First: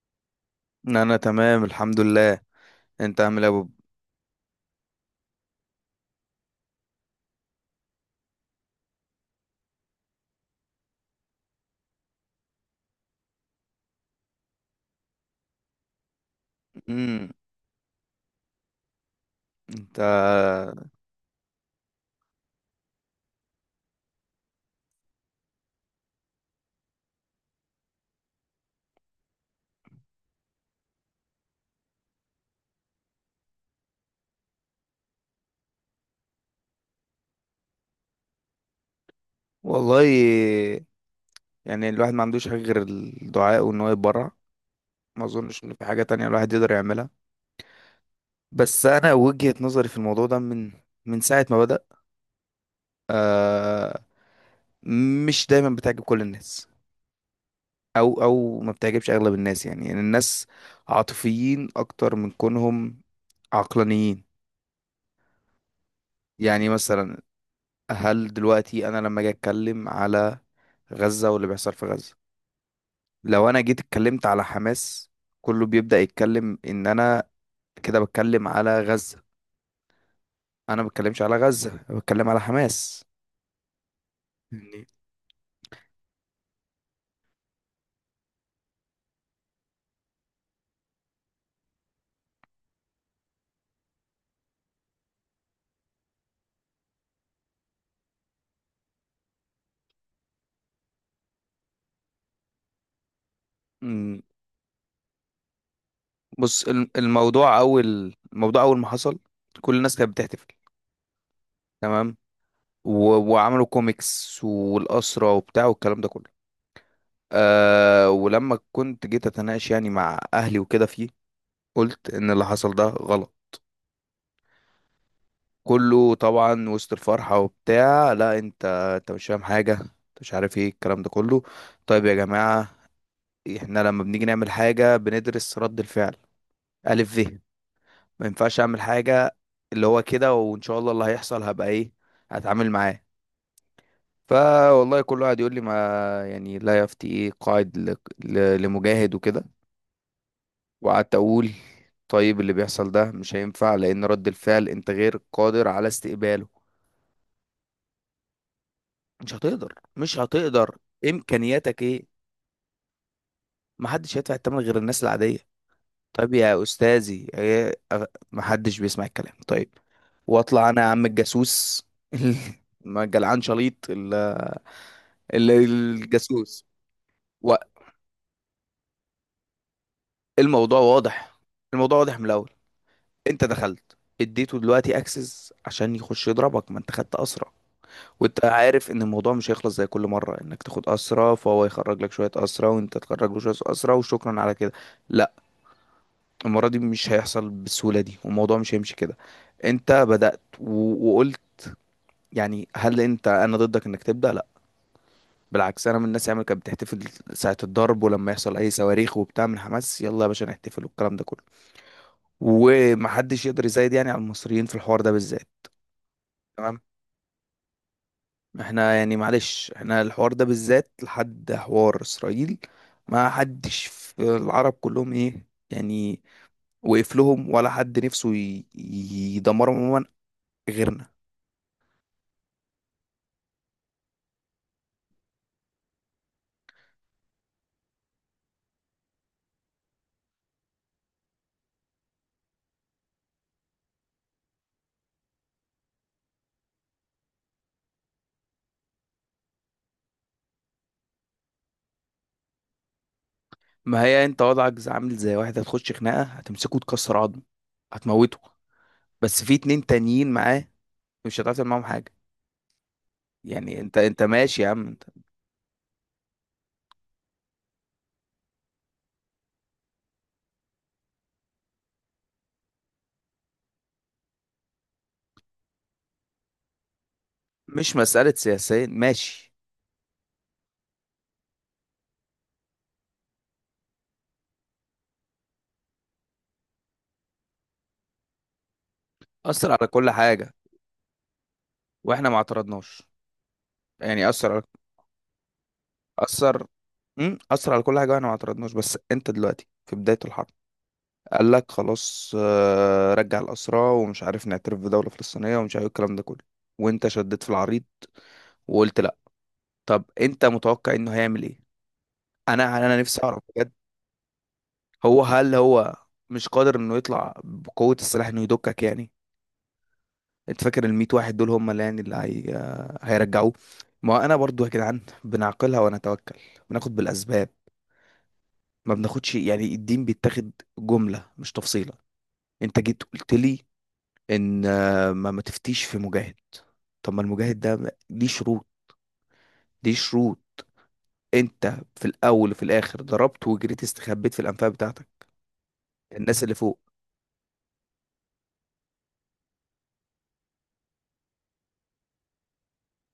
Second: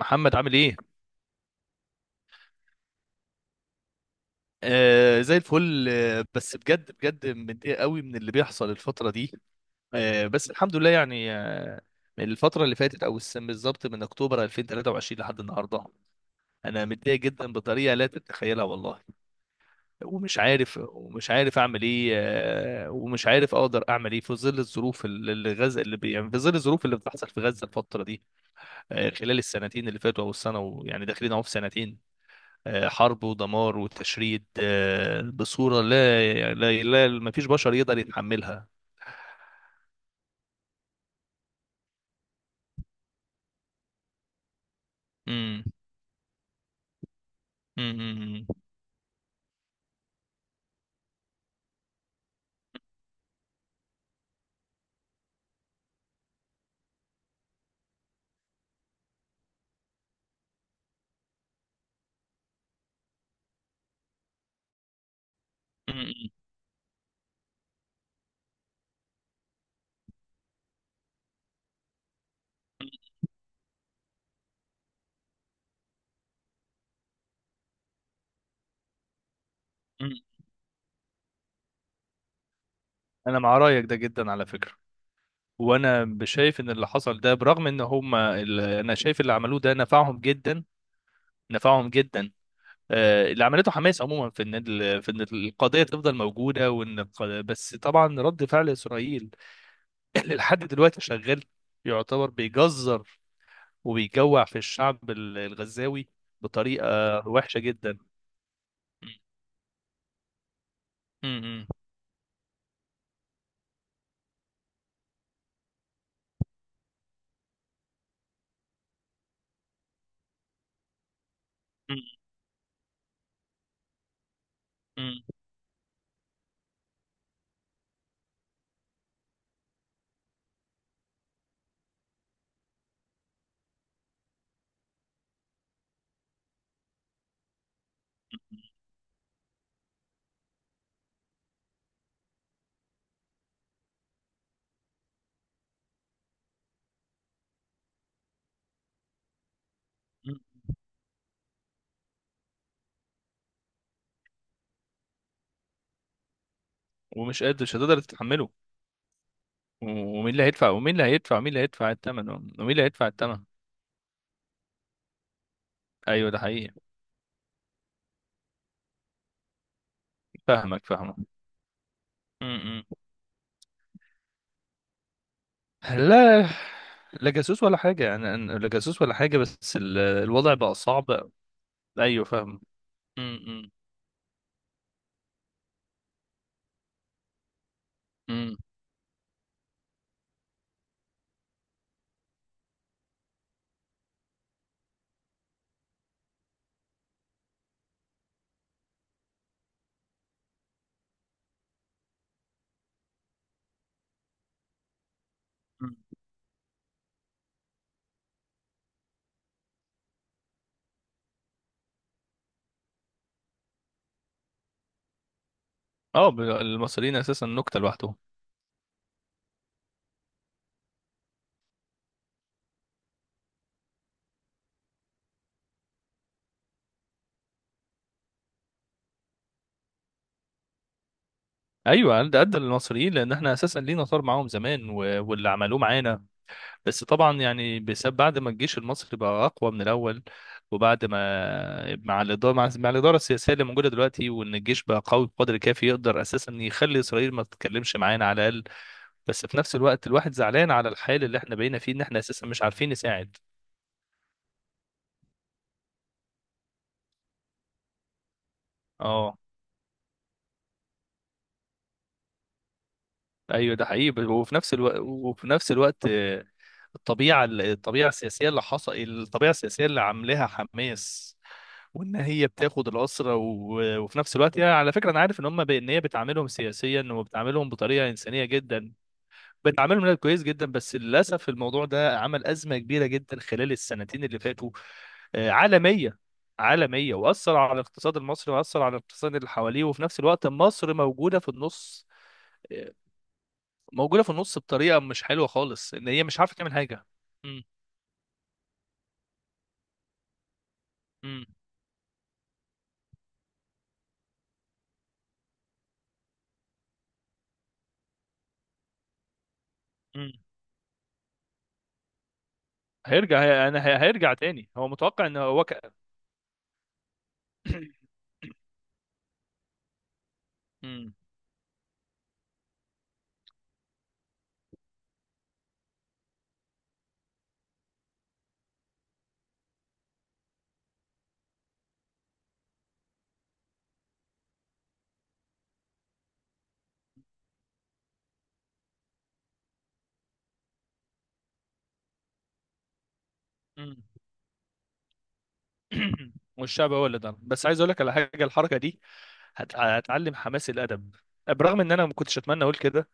محمد عامل ايه؟ انا تمام، الحمد لله. انت عامل ايه يا بوب؟ آه زي الفل. بس بجد بجد متضايق قوي من اللي بيحصل الفترة دي. بس الحمد لله يعني من الفترة اللي فاتت او السنة بالظبط، من اكتوبر 2023 لحد النهاردة. انا متضايق امم جدا بطريقة لا تتخيلها والله. انت ومش عارف اعمل ايه. ومش عارف اقدر اعمل ايه في ظل الظروف اللي اللي غزة اللي بي يعني في ظل الظروف اللي بتحصل في غزة الفترة دي. خلال السنتين اللي فاتوا او السنة ويعني داخلين اهو في سنتين، حرب ودمار وتشريد، بصورة لا لا، لا ما فيش بشر يقدر يتحملها. والله، يعني الواحد ما عندوش حاجه غير الدعاء وان هو يتبرع. ما مم. اظنش ان في حاجه تانية الواحد يقدر يعملها. مم. مم. بس انا وجهة نظري في الموضوع ده من ساعه ما بدأ آه مش دايما بتعجب كل الناس، او ما بتعجبش اغلب الناس، يعني الناس عاطفيين اكتر من كونهم عقلانيين. مم. يعني مثلا، هل دلوقتي انا لما اجي اتكلم على غزة واللي بيحصل في غزة، لو انا جيت اتكلمت على حماس كله بيبدأ يتكلم ان انا كده بتكلم على غزة. مم. انا ما بتكلمش على غزة، أنا بتكلم على حماس انا مع رايك ده جدا على فكرة. يعني. وانا شايف ان اللي حصل ده، برغم ان هم انا شايف اللي عملوه ده نفعهم جدا، نفعهم جدا. اللي عملته حماس عموما في ان في ان القضيه تفضل موجوده، بس طبعا رد فعل اسرائيل اللي لحد دلوقتي شغال يعتبر بيجزر أمم، وبيجوع في الشعب الغزاوي بص، بطريقة الموضوع وحشة جدا. اول الموضوع اول ما حصل كل الناس كانت بتحتفل، م- م- تمام، وعملوا كوميكس والأسرة وبتاع والكلام ده كله. ولما كنت جيت اتناقش يعني مع اهلي وكده فيه، قلت م- ان اللي حصل ده غلط. م- كله طبعا وسط الفرحة وبتاع، لا انت، انت مش فاهم حاجة، انت مش عارف ايه الكلام ده كله. طيب يا جماعة، احنا لما بنيجي نعمل حاجة بندرس رد الفعل. ألف ما ينفعش اعمل حاجة اللي هو كده، وان شاء الله اللي هيحصل هبقى ايه، هتعامل معاه. فوالله كل واحد يقول لي ما يعني لا يفتي ايه قاعد لمجاهد وكده. م. وقعدت اقول، طيب اللي بيحصل ده مش هينفع لان رد الفعل انت غير قادر على استقباله. ومش قادر مش هتقدر تتحمله. مش هتقدر، و- مش ومين اللي هيدفع، هتقدر. ومين اللي هيدفع، ومين اللي امكانياتك هيدفع ايه؟ الثمن، ومين اللي هيدفع الثمن. محدش هيدفع الثمن غير الناس العاديه. ايوه طيب ده يا حقيقي. استاذي، إيه؟ محدش بيسمع الكلام، طيب. واطلع انا فاهمك يا عم فاهمك. الجاسوس. م- م. ما جلعان شليط لا، الجاسوس. لا جاسوس ولا حاجة، لا جاسوس ولا حاجة، بس الوضع بقى والموضوع صعب. واضح، الموضوع واضح أيوه من الاول. فاهم. م- انت م- دخلت اديته دلوقتي اكسس عشان يخش يضربك، ما انت خدت اسرى. وانت م- عارف ان الموضوع مش هيخلص زي كل مره انك تاخد اسرى، فهو يخرج لك شويه اسرى وانت تخرج له شويه اسرى وشكرا على كده. لا، المرة دي مش هيحصل بالسهولة دي والموضوع مش هيمشي كده. انت بدأت وقلت، يعني هل انا ضدك انك تبدأ؟ لا، بالعكس، م. انا من الناس اللي كانت بتحتفل ساعة الضرب. ولما يحصل اي صواريخ وبتاع من حماس يلا يا باشا نحتفل والكلام ده كله. ومحدش يقدر يزايد يعني على المصريين في الحوار ده بالذات، اه. تمام. المصريين أساسا نكتة لوحدهم. احنا يعني معلش احنا الحوار ده بالذات لحد حوار اسرائيل ما حدش في العرب كلهم ايه يعني وقف لهم، ولا حد نفسه يدمرهم عموما غيرنا. ايوه، قد قد المصريين لان احنا اساسا لينا طار معاهم زمان واللي عملوه معانا. بس طبعا يعني بسبب بعد ما الجيش المصري بقى اقوى من الاول، وبعد ما مع الاداره السياسيه اللي موجوده دلوقتي، وان الجيش بقى قوي بقدر كافي يقدر اساسا يخلي اسرائيل ما تتكلمش معانا على الاقل. بس في نفس الوقت الواحد زعلان على الحال اللي احنا بقينا فيه، ان احنا اساسا مش عارفين نساعد. ما هي انت وضعك عامل زي واحد هتخش خناقه هتمسكه تكسر عظمه هتموته، اه. بس في اتنين تانيين معاه مش هتعرف تعمل معاهم حاجه. ايوه يعني ده انت حقيقي. انت وفي ماشي يا نفس عم الوقت انت. وفي نفس الوقت الطبيعه السياسيه اللي عاملاها حماس، وان هي بتاخد الاسرى. وفي نفس الوقت، يعني على فكره، انا عارف ان هم، ان هي بتعاملهم سياسيا، وبتعاملهم مش بطريقه مساله انسانيه سياسيه، جدا، ماشي. بتعاملهم، لا، كويس جدا. بس للاسف الموضوع ده عمل ازمه كبيره جدا خلال السنتين اللي فاتوا، عالميه، عالميه. واثر على الاقتصاد المصري، واثر على الاقتصاد اللي اثر حواليه. على وفي كل نفس الوقت حاجه مصر موجوده في النص، واحنا ما آه، اعترضناش. موجوده يعني في اثر النص على بطريقه مش حلوه خالص، ان هي مش عارفه اثر تعمل حاجه. مم. اثر على كل حاجه واحنا ما اعترضناش، بس انت دلوقتي في بدايه الحرب مم. قال لك خلاص، رجع الاسرى ومش عارف نعترف بدوله فلسطينيه ومش عارف إيه الكلام ده كله. وانت شديت في العريض وقلت لا. طب مم. انت متوقع انه هيعمل ايه؟ انا نفسي هيرجع، اعرف بجد. هيرجع تاني، هو هو متوقع ان هل هو هو مش قادر انه يطلع بقوة السلاح انه يدكك يعني؟ انت فاكر ال 100 مم. واحد دول هم اللي هيرجعوه؟ ما انا برضو يا جدعان بنعقلها ونتوكل، بناخد بالاسباب. ما بناخدش يعني الدين، بيتاخد جملة مش تفصيلة. انت جيت قلت لي ان ما تفتيش في مجاهد. طب ما المجاهد ده ليه شروط، ليه شروط. انت في الاول وفي الاخر ضربت وجريت مم. استخبيت في الانفاق بتاعتك، الناس اللي فوق. والشعب هو اللي ضرب. بس عايز اقول لك على حاجه، الحركه دي هتعلم حماس الادب، برغم ان انا ما كنتش اتمنى اقول كده.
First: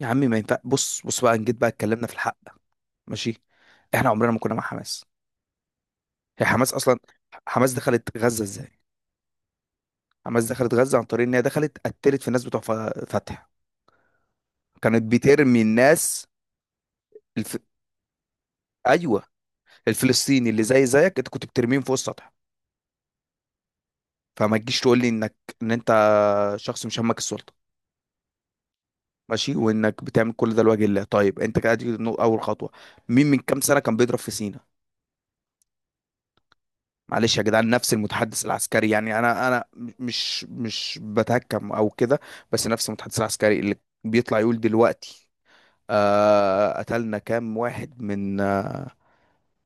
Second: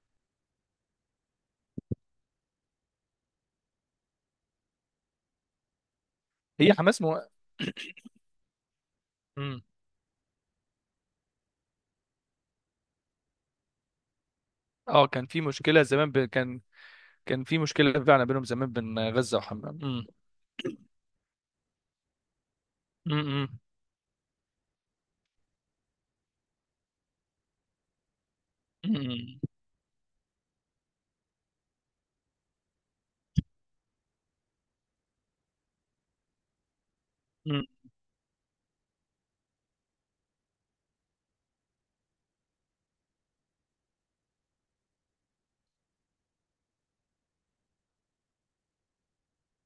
يا عمي ما ينفع، بص بص بقى نجيت بقى اتكلمنا في الحق. ماشي، احنا عمرنا ما كنا مع حماس. هي هي حماس اصلا، حماس حماس دخلت غزة ازاي؟ مم. حماس دخلت غزة عن طريق ان هي دخلت قتلت في الناس بتوع فتح. كانت اه كان في بترمي مشكله زمان الناس. كان الف... في مشكله فعلا بينهم زمان بين ايوه، غزه وحماس. مم. الفلسطيني اللي زي زيك انت كنت بترميهم فوق السطح. مم. فما تجيش تقول لي ان انت شخص مش همك السلطة، مم. ماشي، وانك بتعمل كل ده لوجه الله. طيب، انت كده دي اول خطوة. مين من كام سنة كان بيضرب في سينا؟ معلش يا مم. جدعان، نفس المتحدث العسكري، يعني انا مش بتهكم او كده، بس نفس المتحدث العسكري اللي بيطلع يقول دلوقتي قتلنا كام واحد من آه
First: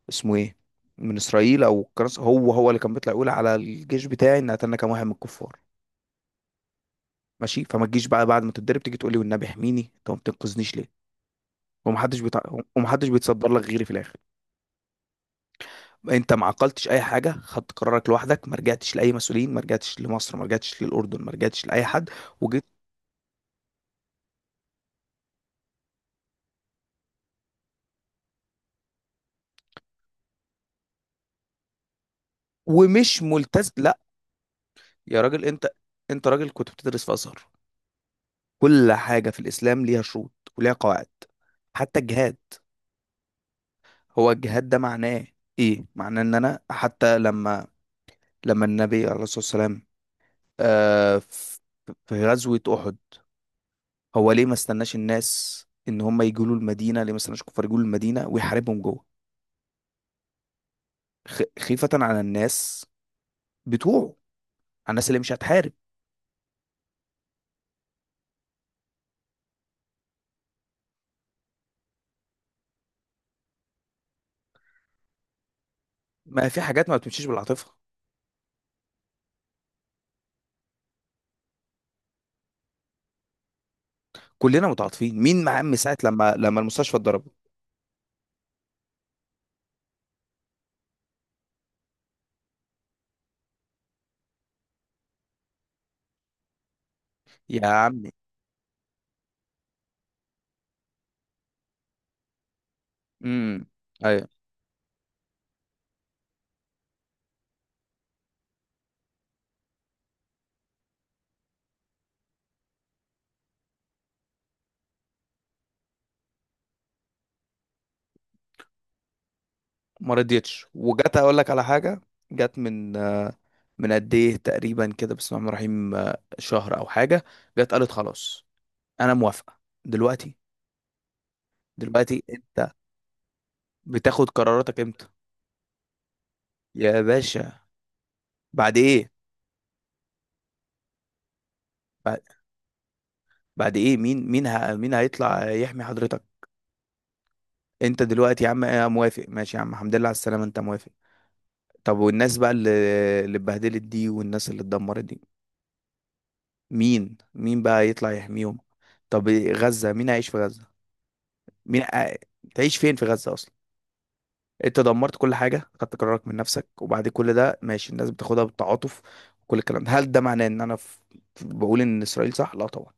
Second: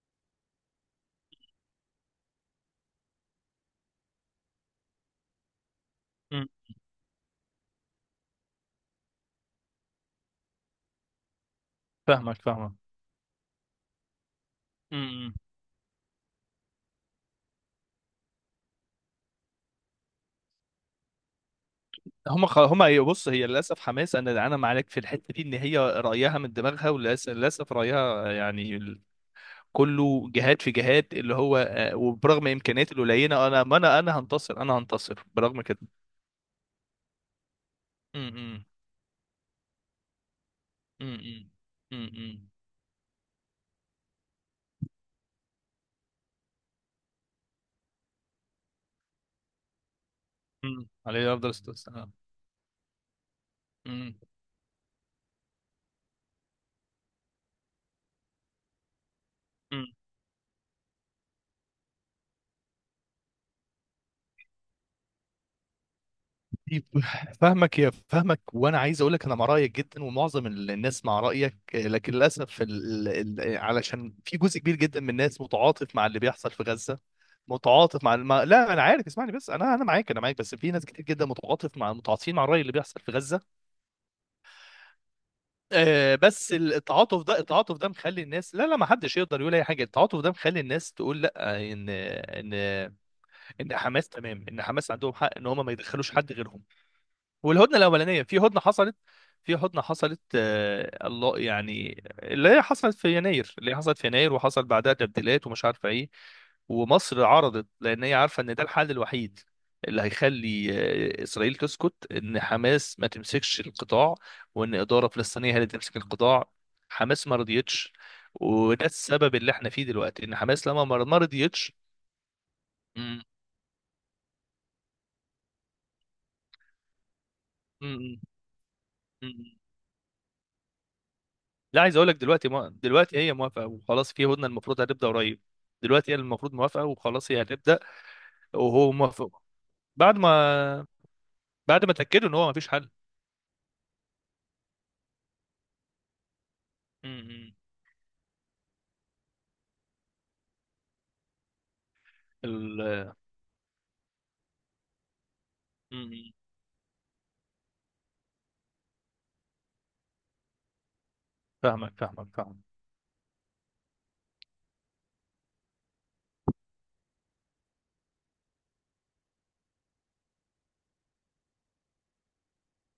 اسمه ايه من اسرائيل او كرس، هو هو اللي كان بيطلع يقول على الجيش بتاعي ان قتلنا كام واحد من الكفار. مم. ماشي، فما تجيش بقى بعد ما تتضرب تيجي تقول لي، والنبي احميني انت ما بتنقذنيش ليه؟ ومحدش بيتع... فاهمك فاهمك. ومحدش بيتصدر لك غيري في الاخر. مم. انت ما عقلتش اي حاجه، خدت قرارك لوحدك، ما رجعتش لاي مسؤولين، ما رجعتش لمصر، ما رجعتش للاردن، ما رجعتش لاي حد هم خ... وجيت، هم هي- بص، هي للاسف حماس، انا معاك في الحته دي، ان هي رايها من دماغها، وللاسف، رايها يعني كله جهاد في جهاد، اللي هو وبرغم امكانياتي ومش القليله، انا ملتزم. ما لا انا هنتصر، انا يا هنتصر راجل برغم انت، كده. انت راجل كنت بتدرس في ازهر، امم. كل حاجه في الاسلام ليها شروط وليها قواعد، امم. حتى الجهاد. امم هو الجهاد ده معناه ايه؟ معناه ان انا حتى لما النبي عليه الصلاه والسلام، آه عليه افضل في الصلاه والسلام. في غزوه احد، أمم. هو ليه ما استناش الناس ان هم يجوا له المدينه، ليه ما استناش الكفار يجوا له المدينه ويحاربهم جوه؟ أمم. خيفة على الناس بتوعه، على الناس اللي مش هتحارب. طيب، فاهمك فاهمك، وانا عايز اقول لك انا مع رايك جدا ومعظم الناس مع رايك. لكن للاسف علشان في جزء كبير جدا من الناس متعاطف مع اللي ما بيحصل في في حاجات ما غزه، بتمشيش بالعاطفه. متعاطف مع لا، انا عارف، اسمعني بس، انا انا معاك، انا معاك. بس في ناس كتير جدا، متعاطفين مع الرأي اللي بيحصل في غزة. كلنا متعاطفين، مين مع عم ساعه لما بس لما المستشفى التعاطف اتضربت؟ ده، التعاطف ده مخلي الناس، لا لا، ما حدش يقدر يقول اي حاجة. التعاطف ده مخلي الناس تقول لا، ان ان حماس تمام، ان حماس عندهم حق ان هم ما يدخلوش حد غيرهم. يا والهدنه عمي. الاولانيه، في هدنه حصلت، في هدنه حصلت، الله، يعني اللي هي حصلت في يناير، امم اللي هي حصلت في ايوه، يناير، وحصل بعدها تبديلات ومش عارفه ايه. ومصر عرضت لان هي عارفه ان ده الحل الوحيد اللي هيخلي اسرائيل تسكت، ان حماس ما تمسكش القطاع، وان اداره فلسطينيه هي اللي تمسك القطاع. حماس ما رضيتش، وده السبب اللي احنا فيه ما دلوقتي، ان رضيتش. حماس لما ما وجت ما اقول لك على رضيتش. حاجه، جت من مم. من قد ايه تقريبا كده، بسم الله الرحمن الرحيم، شهر او حاجه. جت قالت مم. خلاص انا موافقه مم. دلوقتي. لا، عايز اقول لك دلوقتي دلوقتي ما... انت دلوقتي هي موافقه وخلاص، بتاخد في هدنه قراراتك المفروض امتى هتبدا قريب. دلوقتي هي المفروض موافقه، يا وخلاص هي باشا؟ هتبدا، بعد وهو ايه؟ موافق، بعد ما، بعد ما بعد اتاكدوا ان هو ما فيش حل. ايه؟ مين هيطلع يحمي حضرتك؟ امم. انت دلوقتي يا عم موافق، ماشي يا عم، الحمد لله على السلامه، انت موافق. طب والناس بقى اللي ال... اللي اتبهدلت دي، والناس اللي اتدمرت دي، امم. مين بقى يطلع يحميهم؟ طب غزة مين هيعيش في غزة؟ مين فاهمك ع- فاهمك فاهمك. تعيش فين في غزة اصلا؟ انت دمرت كل حاجة، خدت قرارك من نفسك، وبعد كل ده ماشي الناس بتاخدها بالتعاطف. وكل الكلام ده هل ده معناه ان بقول ان اسرائيل صح؟ لا طبعا.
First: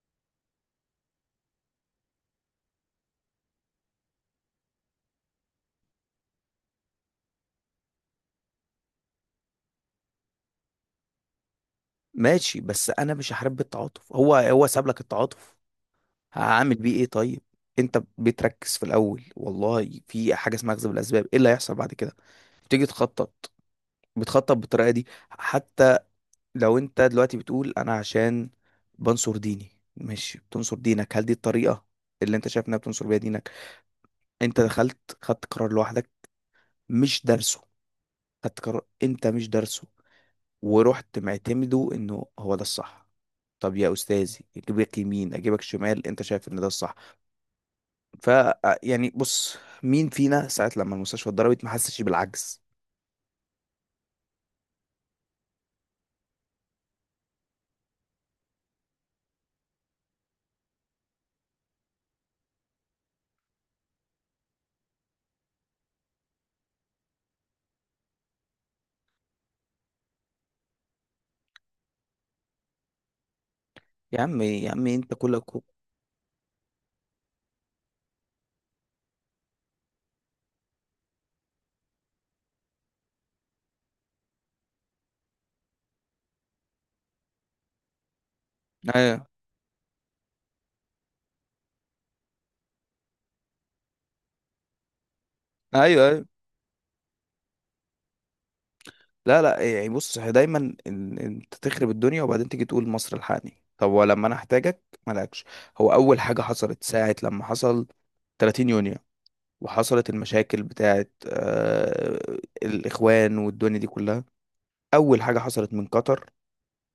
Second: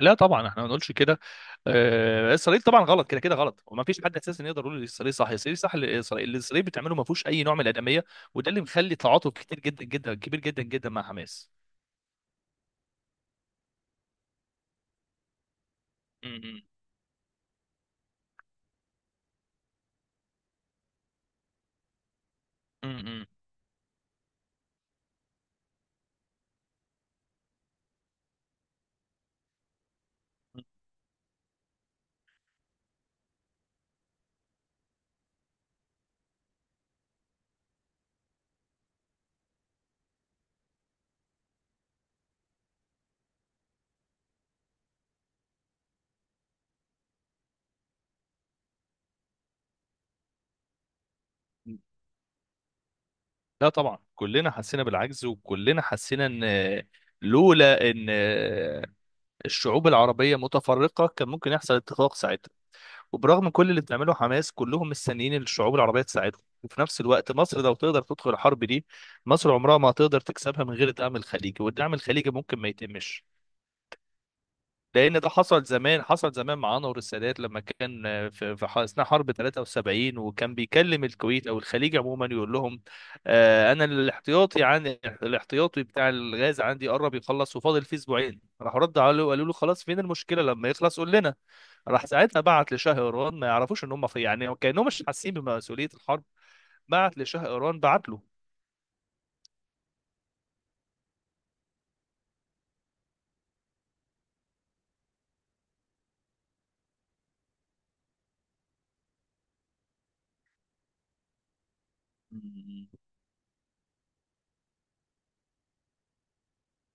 لا طبعا، احنا ما نقولش كده. اسرائيل طبعا غلط، كده كده غلط، وما فيش حد اساسا يقدر يقول اسرائيل صح، اسرائيل صح. اللي اسرائيل بتعمله ما فيهوش اي نوع من الادميه، وده اللي مخلي تعاطف كتير جدا جدا، كبير جدا جدا مع حماس. ماشي، بس انا مش هحارب بالتعاطف. هو هو ساب لك التعاطف، امم. هعمل بيه ايه طيب؟ انت بتركز في الاول والله في حاجة اسمها اخذ بالاسباب. ايه اللي هيحصل بعد كده؟ تيجي امم. تخطط بتخطط بالطريقه دي؟ حتى لو انت دلوقتي بتقول انا عشان بنصر ديني مش بتنصر دينك. هل دي الطريقه اللي انت شايف انها بتنصر بيها دينك؟ انت دخلت، خدت قرار لوحدك مش دارسه، خدت قرار انت مش دارسه، ورحت معتمده انه هو ده الصح. طب يا استاذي اجيبك يمين اجيبك شمال انت شايف ان ده الصح. ف آه، يعني بص، مين فينا ساعه لما المستشفى اتضربت ما حسش بالعجز؟ لا طبعا، كلنا حسينا بالعجز، وكلنا حسينا ان، لولا ان الشعوب العربيه متفرقه، كان ممكن يحصل اتفاق ساعتها. وبرغم كل اللي بتعمله حماس، كلهم مستنيين إن الشعوب العربيه تساعدهم. وفي نفس الوقت مصر لو تقدر تدخل الحرب دي، مصر عمرها ما هتقدر تكسبها من غير دعم الخليجي، والدعم الخليجي ممكن ما يتمش، يا عم يا عم انت لان ده كلك. حصل زمان، حصل زمان مع انور السادات، لما كان في اثناء حرب 73، وكان بيكلم الكويت او الخليج عموما يقول لهم، انا الاحتياطي الاحتياطي بتاع الغاز عندي قرب يخلص، وفاضل فيه اسبوعين. راحوا رد عليه ايوه، وقالوا له خلاص، فين المشكله لما يخلص قول لنا. راح ساعتها بعت لشاه ايران، ما يعرفوش ان هم في، يعني كانهم مش حاسين بمسؤوليه الحرب. ايوه. بعت لشاه ايران، بعت له. لا، لا، يعني بص، هي دايما انت تخرب الدنيا وبعدين تيجي تقول مصر الحقني، طب ولما انا احتاجك مالكش. هو اول حاجه حصلت ساعه لما حصل 30 يونيو وحصلت المشاكل بتاعت مم. الاخوان والدنيا دي كلها، اول حاجه حصلت من قطر.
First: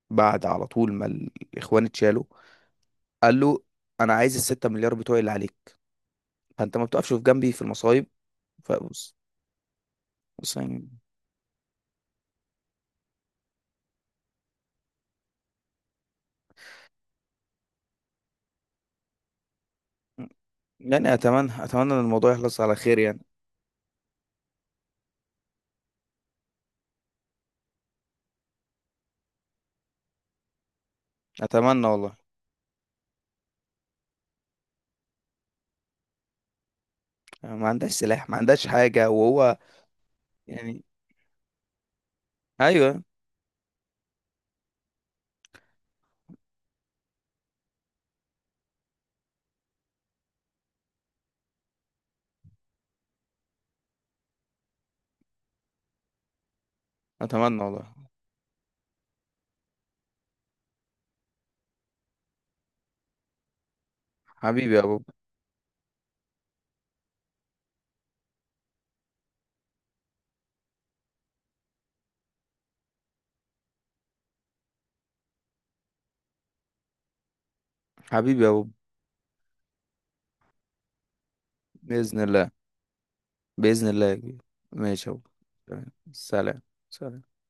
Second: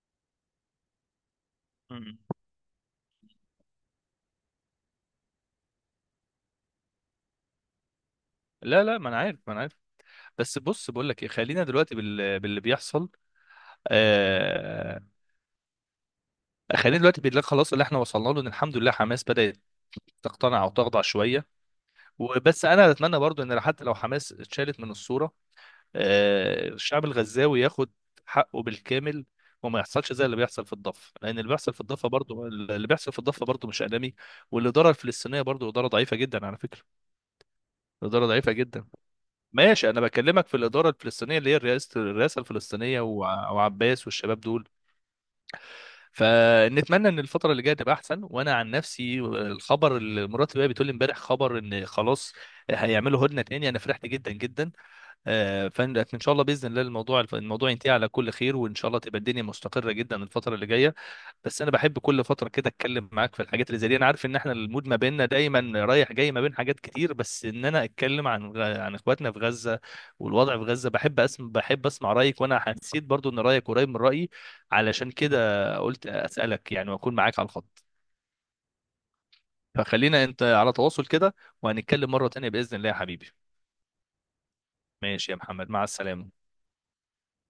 بعد على طول ما الاخوان مم. اتشالوا قال له، انا عايز الـ6 مليار بتوعي اللي عليك. فانت ما بتقفش في جنبي في المصايب. لا لا، ما فبص، انا عارف، ما انا عارف. بص بس يعني، بص بقول لك ايه، خلينا دلوقتي باللي بيحصل. آه... خلينا دلوقتي بالله، خلاص اللي احنا وصلنا له ان الحمد لله حماس بدأت تقتنع وتخضع يعني شويه. اتمنى اتمنى ان الموضوع يخلص وبس على انا خير اتمنى يعني. برضو ان حتى لو حماس اتشالت من الصوره، الشعب الغزاوي ياخد حقه بالكامل، وما يحصلش زي اللي بيحصل في الضفه، لان اللي بيحصل في اتمنى الضفه والله. برضو، اللي بيحصل في الضفه برضو مش آلامي. والاداره الفلسطينيه برضو اداره ضعيفه جدا على فكره، ما عندهاش اداره سلاح ما ضعيفه عندهاش جدا. حاجة وهو ماشي، انا بكلمك في يعني. الاداره الفلسطينيه اللي هي الرئاسه، الفلسطينيه، أيوة. وعباس والشباب دول. فنتمنى ان الفتره اللي جايه تبقى احسن. وانا عن نفسي، الخبر اللي مراتي بقى بتقول لي امبارح، خبر ان خلاص هيعملوا هدنه تاني، انا فرحت جدا جدا. فان شاء الله، باذن الله، الموضوع أتمنى الموضوع ينتهي والله. على كل خير، وان شاء الله تبقى الدنيا مستقره جدا الفتره اللي جايه. بس انا بحب كل فتره كده اتكلم معاك في الحاجات اللي زي دي. انا عارف ان احنا حبيبي يا المود ما بوب، بيننا دايما رايح جاي ما بين حاجات كتير، بس ان انا اتكلم عن اخواتنا في غزه والوضع في غزه. بحب اسمع، بحب اسمع رايك، وانا حسيت برضو ان رايك قريب من رايي، علشان كده قلت اسالك يعني واكون معاك على الخط. حبيبي يا بوب. فخلينا انت على تواصل كده، وهنتكلم بإذن مره تانيه الله، باذن الله يا حبيبي. بإذن الله يا كبير. ماشي يا بوب. ماشي يا محمد، مع تمام. السلامه. سلام. سلام.